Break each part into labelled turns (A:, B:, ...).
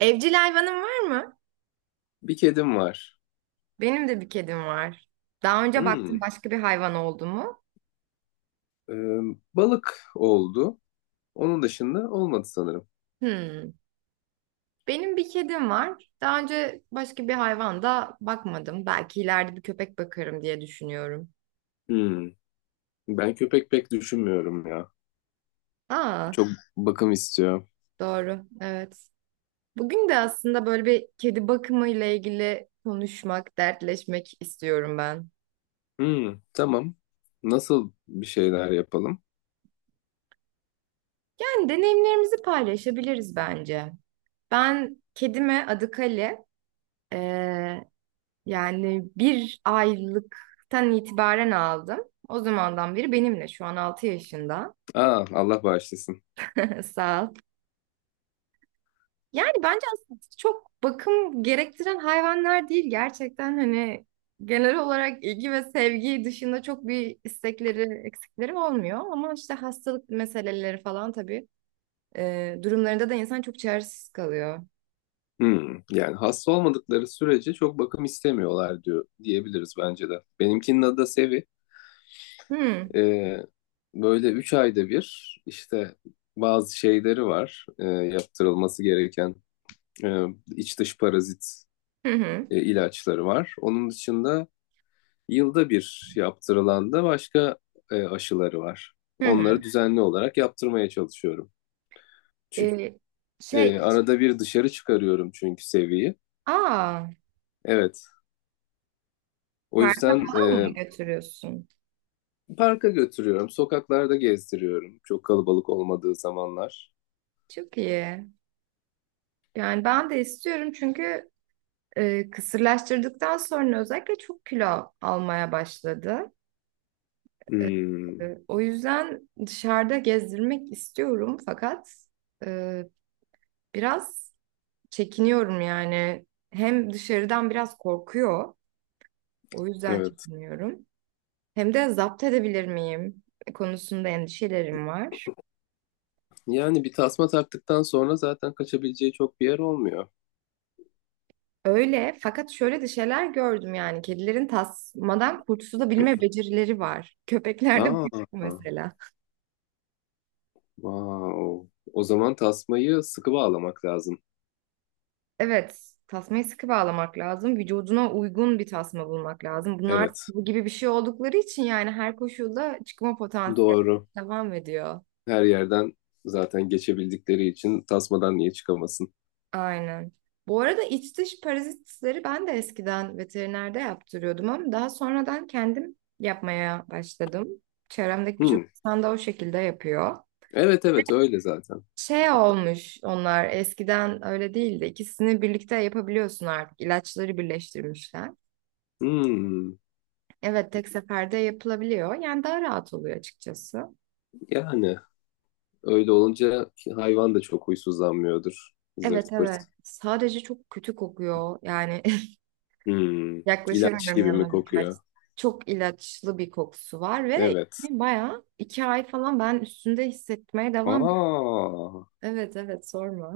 A: Evcil hayvanın var mı?
B: Bir kedim var.
A: Benim de bir kedim var. Daha önce
B: Hmm.
A: baktın başka bir hayvan oldu mu?
B: Ee, Balık oldu. Onun dışında olmadı sanırım.
A: Hmm. Benim bir kedim var. Daha önce başka bir hayvan da bakmadım. Belki ileride bir köpek bakarım diye düşünüyorum.
B: Hmm. Ben köpek pek düşünmüyorum ya.
A: Aa,
B: Çok bakım istiyor.
A: doğru. Evet. Bugün de aslında böyle bir kedi bakımı ile ilgili konuşmak, dertleşmek istiyorum ben.
B: Hmm. Tamam. Nasıl bir şeyler yapalım?
A: Yani deneyimlerimizi paylaşabiliriz bence. Ben kedime adı Kale. Ee, Yani 1 aylıktan itibaren aldım. O zamandan beri benimle şu an 6 yaşında.
B: Aa, Allah bağışlasın.
A: Sağ ol. Yani bence aslında çok bakım gerektiren hayvanlar değil. Gerçekten hani genel olarak ilgi ve sevgi dışında çok bir istekleri, eksikleri olmuyor. Ama işte hastalık meseleleri falan tabii durumlarında da insan çok çaresiz kalıyor.
B: Hmm. Yani hasta olmadıkları sürece çok bakım istemiyorlar diyor diyebiliriz bence de. Benimkinin adı da Sevi.
A: Hmm.
B: Ee, Böyle üç ayda bir işte bazı şeyleri var yaptırılması gereken. Ee, iç dış parazit
A: Hı hı.
B: ilaçları var. Onun dışında yılda bir yaptırılan da başka aşıları var.
A: Hı hı.
B: Onları düzenli olarak yaptırmaya çalışıyorum. Çünkü,
A: E, şey,
B: arada bir dışarı çıkarıyorum çünkü seviyi.
A: aa,
B: Evet, o
A: Parka
B: yüzden
A: falan mı götürüyorsun?
B: parka götürüyorum, sokaklarda gezdiriyorum. Çok kalabalık olmadığı zamanlar.
A: Çok iyi. Yani ben de istiyorum çünkü kısırlaştırdıktan sonra özellikle çok kilo almaya başladı.
B: Hmm,
A: O yüzden dışarıda gezdirmek istiyorum fakat e, biraz çekiniyorum yani. Hem dışarıdan biraz korkuyor, o yüzden
B: evet.
A: çekiniyorum. Hem de zapt edebilir miyim konusunda endişelerim var.
B: Yani bir tasma taktıktan sonra zaten kaçabileceği çok bir yer olmuyor.
A: Öyle fakat şöyle de şeyler gördüm yani kedilerin tasmadan kurtulabilme becerileri var. Köpeklerde bu yok
B: Aa,
A: mesela.
B: wow. O zaman tasmayı sıkı bağlamak lazım.
A: Evet, tasmayı sıkı bağlamak lazım. Vücuduna uygun bir tasma bulmak lazım. Bunlar
B: Evet.
A: bu gibi bir şey oldukları için yani her koşulda çıkma potansiyeli
B: Doğru.
A: devam ediyor.
B: Her yerden zaten geçebildikleri için tasmadan niye çıkamasın?
A: Aynen. Bu arada iç dış parazitleri ben de eskiden veterinerde yaptırıyordum ama daha sonradan kendim yapmaya başladım. Çevremdeki birçok
B: Hmm.
A: insan da o şekilde yapıyor.
B: Evet, evet, öyle zaten.
A: Şey olmuş, onlar eskiden öyle değildi. İkisini birlikte yapabiliyorsun artık. İlaçları birleştirmişler.
B: Hmm.
A: Evet, tek seferde yapılabiliyor. Yani daha rahat oluyor açıkçası.
B: Yani öyle olunca hayvan da çok huysuzlanmıyordur.
A: Evet,
B: Zırt pırt.
A: evet. Sadece çok kötü kokuyor. Yani
B: Hmm. İlaç
A: yaklaşamıyorum
B: gibi mi
A: yanına birkaç.
B: kokuyor?
A: Çok ilaçlı bir kokusu var ve
B: Evet.
A: yani bayağı 2 ay falan ben üstünde hissetmeye devam.
B: Aa,
A: Evet, evet, sorma.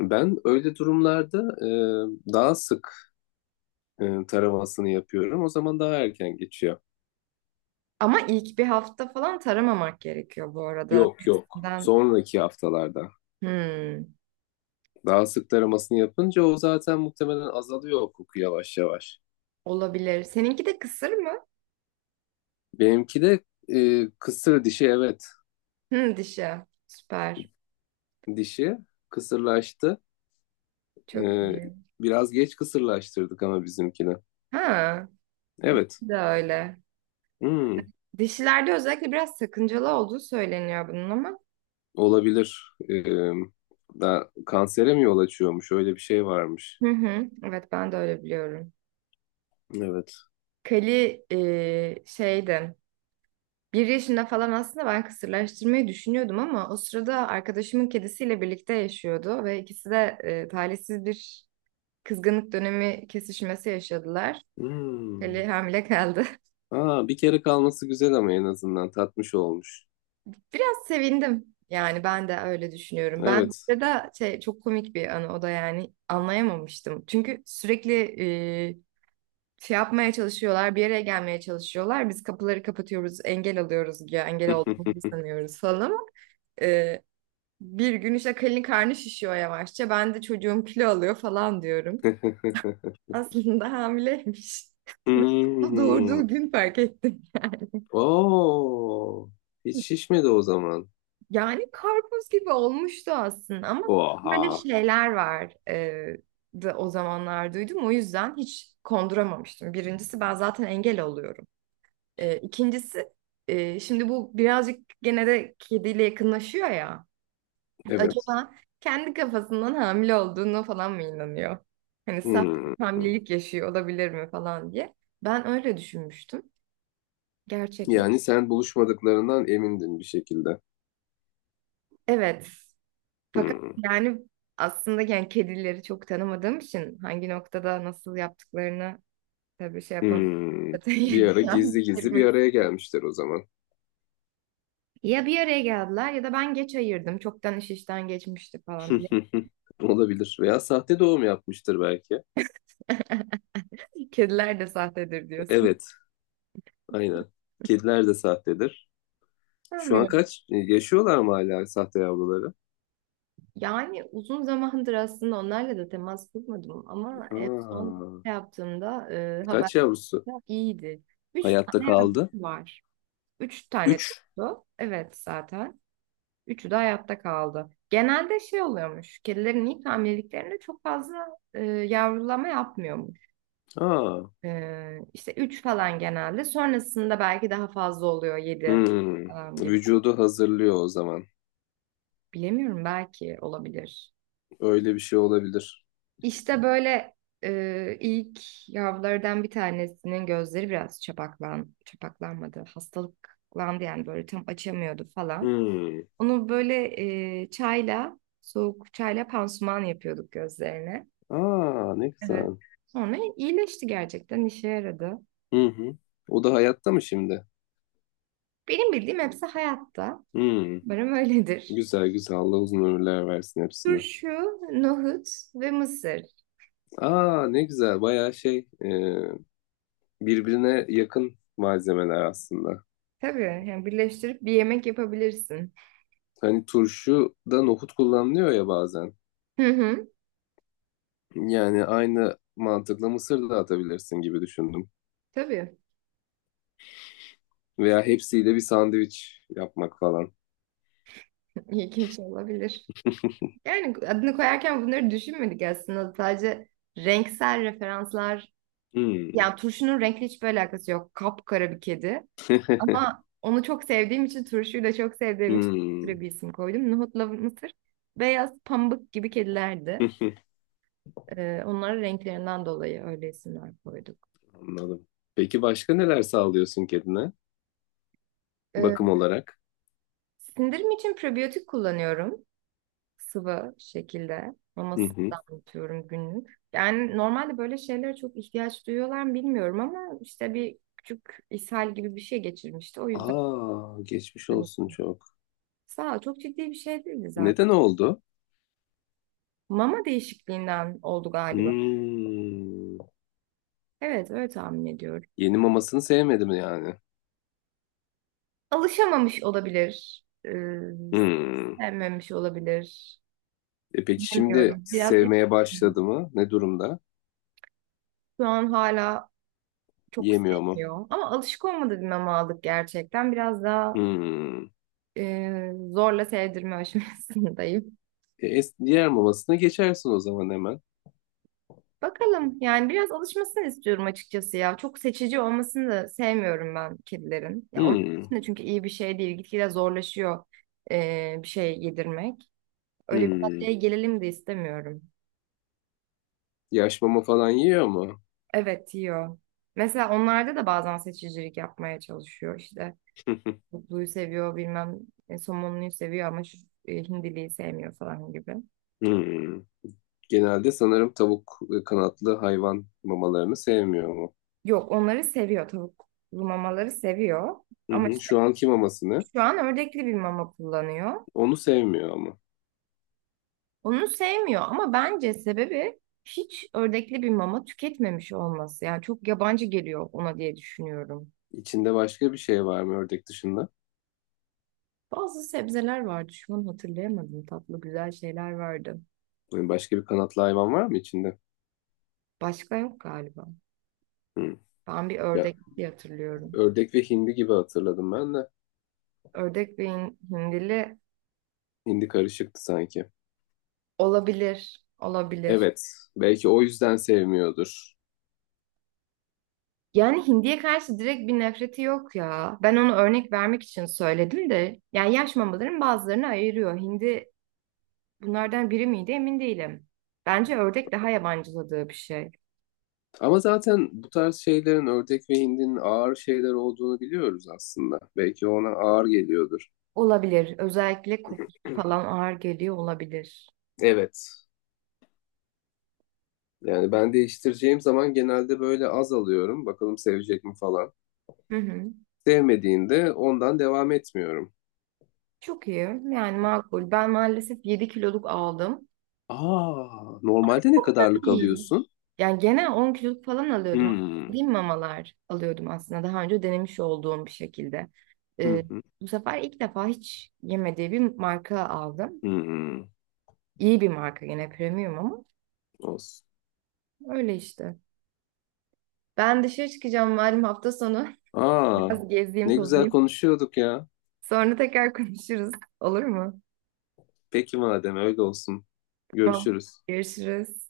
B: ben öyle durumlarda daha sık taramasını yapıyorum. O zaman daha erken geçiyor.
A: Ama ilk bir hafta falan taramamak gerekiyor bu arada.
B: Yok, yok.
A: Testinden
B: Sonraki haftalarda.
A: hmm,
B: Daha sık taramasını yapınca o zaten muhtemelen azalıyor o koku yavaş yavaş.
A: olabilir. Seninki de kısır mı?
B: Benimki de kısır dişi, evet.
A: Hmm, dişi. Süper.
B: Dişi kısırlaştı.
A: Çok
B: E,
A: iyi.
B: Biraz geç kısırlaştırdık ama bizimkini.
A: Ha,
B: Evet.
A: de öyle.
B: Hmm,
A: Dişilerde özellikle biraz sakıncalı olduğu söyleniyor bunun ama.
B: olabilir. E, Kansere mi yol açıyormuş? Öyle bir şey varmış.
A: Hı hı. Evet, ben de öyle biliyorum.
B: Evet.
A: Kali şeydi. 1 yaşında falan aslında ben kısırlaştırmayı düşünüyordum ama o sırada arkadaşımın kedisiyle birlikte yaşıyordu ve ikisi de talihsiz bir kızgınlık dönemi kesişmesi yaşadılar.
B: Hmm.
A: Kali hamile kaldı.
B: Aa, bir kere kalması güzel ama en azından tatmış olmuş.
A: Biraz sevindim. Yani ben de öyle düşünüyorum. Ben
B: Evet.
A: burada da şey çok komik bir anı, o da yani anlayamamıştım. Çünkü sürekli e, şey yapmaya çalışıyorlar, bir yere gelmeye çalışıyorlar. Biz kapıları kapatıyoruz, engel alıyoruz ya, engel olduğumuzu sanıyoruz falan. Ee, Bir gün işte Kalin karnı şişiyor yavaşça. Ben de çocuğum kilo alıyor falan diyorum. Aslında hamileymiş. Ve
B: Hmm.
A: doğurduğu gün fark ettim yani.
B: Oo, hiç şişmedi o zaman.
A: Yani karpuz gibi olmuştu aslında ama böyle
B: Oha.
A: şeyler var da o zamanlar duydum. O yüzden hiç konduramamıştım. Birincisi, ben zaten engel oluyorum. İkincisi şimdi bu birazcık gene de kediyle yakınlaşıyor ya.
B: Evet.
A: Acaba kendi kafasından hamile olduğunu falan mı inanıyor? Hani sahte
B: Hmm.
A: bir hamilelik yaşıyor olabilir mi falan diye. Ben öyle düşünmüştüm. Gerçek mi?
B: Yani sen buluşmadıklarından emindin bir şekilde.
A: Evet. Fakat
B: Hmm.
A: yani aslında yani kedileri çok tanımadığım için hangi noktada nasıl yaptıklarını tabii şey yapamam.
B: Hmm.
A: Zaten
B: Bir ara
A: yani
B: gizli gizli bir araya gelmişler o zaman.
A: Ya bir araya geldiler ya da ben geç ayırdım. Çoktan iş işten geçmişti falan.
B: Olabilir. Veya sahte doğum yapmıştır belki.
A: Kediler de sahtedir diyorsun.
B: Evet, aynen. Kediler de sahtedir. Şu an
A: Sanmıyorum.
B: kaç? Yaşıyorlar mı hala sahte yavruları?
A: Yani uzun zamandır aslında onlarla da temas kurmadım ama en son
B: Aa,
A: şey yaptığımda haberde
B: kaç yavrusu
A: iyiydi. Üç
B: hayatta
A: tane yavrusu
B: kaldı?
A: var. Üç tane
B: Üç.
A: doğdu. Evet, zaten. Üçü de hayatta kaldı. Genelde şey oluyormuş. Kedilerin ilk hamileliklerinde çok fazla yavrulama yapmıyormuş.
B: Aa,
A: E, işte üç falan genelde. Sonrasında belki daha fazla oluyor. Yedi
B: hmm.
A: falan gibi.
B: Vücudu hazırlıyor o zaman.
A: Bilemiyorum, belki olabilir.
B: Öyle bir şey olabilir.
A: İşte böyle ilk yavrulardan bir tanesinin gözleri biraz çapaklanmadı, hastalıklandı yani böyle tam açamıyordu falan.
B: Hmm.
A: Onu böyle soğuk çayla pansuman yapıyorduk gözlerine.
B: Aa, ne
A: Evet.
B: güzel.
A: Sonra iyileşti, gerçekten işe yaradı.
B: Hı hı. O da hayatta mı şimdi?
A: Benim bildiğim hepsi hayatta.
B: Hmm.
A: Umarım öyledir.
B: Güzel, güzel. Allah uzun ömürler versin hepsine.
A: Turşu, nohut ve mısır.
B: Aa, ne güzel. Bayağı şey e, birbirine yakın malzemeler aslında.
A: Tabii, yani birleştirip bir yemek yapabilirsin.
B: Hani turşuda nohut kullanılıyor ya bazen.
A: Hı hı.
B: Yani aynı mantıkla mısır da atabilirsin gibi düşündüm.
A: Tabii,
B: Veya hepsiyle bir sandviç yapmak falan.
A: ilginç olabilir. Yani adını koyarken bunları düşünmedik aslında. Sadece renksel referanslar.
B: Hmm.
A: Yani turşunun renkli hiçbir alakası yok. Kapkara bir kedi. Ama onu çok sevdiğim için, turşuyu da çok sevdiğim için böyle
B: Hmm.
A: bir isim koydum. Nohutla mısır beyaz pamuk gibi kedilerdi. Onların renklerinden dolayı öyle isimler koyduk.
B: Anladım. Peki başka neler sağlıyorsun kedine
A: Ee,
B: bakım olarak?
A: Sindirim için probiyotik kullanıyorum. Sıvı şekilde
B: Hı
A: mamasından
B: hı.
A: damlatıyorum günlük. Yani normalde böyle şeylere çok ihtiyaç duyuyorlar mı bilmiyorum ama işte bir küçük ishal gibi bir şey geçirmişti. O yüzden
B: Aa, geçmiş
A: hani
B: olsun çok.
A: sağ ol, çok ciddi bir şey değildi zaten.
B: Neden oldu?
A: Mama değişikliğinden oldu galiba.
B: Hmm.
A: Evet, öyle tahmin ediyorum.
B: Yeni mamasını sevmedim yani.
A: Alışamamış olabilir.
B: Hmm.
A: Sevmemiş olabilir.
B: E peki şimdi
A: Bilmiyorum. Biraz
B: sevmeye
A: iletişim.
B: başladı mı? Ne durumda?
A: Şu an hala çok
B: Yemiyor mu?
A: sevmiyor. Ama alışık olmadığı bir mama aldık gerçekten. Biraz daha
B: Hmm.
A: zorla sevdirme aşamasındayım.
B: Diğer mamasına geçersin o zaman hemen.
A: Bakalım, yani biraz alışmasını istiyorum açıkçası ya. Çok seçici olmasını da sevmiyorum ben kedilerin. Ya, onun
B: Hmm.
A: için de çünkü iyi bir şey değil. Gitgide zorlaşıyor bir şey yedirmek. Öyle bir
B: Hmm.
A: noktaya gelelim de istemiyorum.
B: Yaş mama falan yiyor mu?
A: Evet, yiyor. Mesela onlarda da bazen seçicilik yapmaya çalışıyor işte. Kutluyu seviyor, bilmem somonluyu seviyor ama şu hindiliyi sevmiyor falan gibi.
B: Hmm. Genelde sanırım tavuk ve kanatlı hayvan mamalarını sevmiyor.
A: Yok, onları seviyor, tavuklu mamaları seviyor.
B: Hı
A: Ama
B: hı. Şu anki mamasını.
A: Şu an ördekli bir mama kullanıyor.
B: Onu sevmiyor ama.
A: Onu sevmiyor ama bence sebebi hiç ördekli bir mama tüketmemiş olması. Yani çok yabancı geliyor ona diye düşünüyorum.
B: İçinde başka bir şey var mı ördek dışında?
A: Bazı sebzeler vardı. Şu an hatırlayamadım. Tatlı güzel şeyler vardı.
B: Yani başka bir kanatlı hayvan var mı içinde?
A: Başka yok galiba.
B: Hı.
A: Ben bir
B: Ya,
A: ördek diye hatırlıyorum.
B: ördek ve hindi gibi hatırladım ben de.
A: Ördek ve hindili
B: Hindi karışıktı sanki.
A: olabilir. Olabilir.
B: Evet. Belki o yüzden sevmiyordur.
A: Yani hindiye karşı direkt bir nefreti yok ya. Ben onu örnek vermek için söyledim de. Yani yaş mamaların bazılarını ayırıyor. Hindi bunlardan biri miydi emin değilim. Bence ördek daha yabancıladığı bir şey.
B: Ama zaten bu tarz şeylerin ördek ve hindinin ağır şeyler olduğunu biliyoruz aslında. Belki ona ağır geliyordur.
A: Olabilir. Özellikle kokusu falan ağır geliyor olabilir.
B: Evet. Yani ben değiştireceğim zaman genelde böyle az alıyorum. Bakalım sevecek mi falan.
A: Hı hı.
B: Sevmediğinde ondan devam etmiyorum.
A: Çok iyi. Yani makul. Ben maalesef 7 kiloluk aldım.
B: Aa, normalde ne
A: Çok da
B: kadarlık
A: değil.
B: alıyorsun?
A: Yani genel 10 kiloluk falan alıyordum, ama
B: Hmm.
A: dediğim mamalar alıyordum aslında. Daha önce denemiş olduğum bir şekilde.
B: Hı
A: Ee,
B: hı.
A: Bu sefer ilk defa hiç yemediği bir marka aldım.
B: Hmm.
A: İyi bir marka, yine premium ama
B: Olsun.
A: öyle işte. Ben dışarı çıkacağım malum hafta sonu.
B: Aa,
A: Biraz gezeyim
B: ne güzel
A: tozayım.
B: konuşuyorduk ya.
A: Sonra tekrar konuşuruz. Olur mu?
B: Peki madem öyle olsun.
A: Tamam.
B: Görüşürüz.
A: Görüşürüz.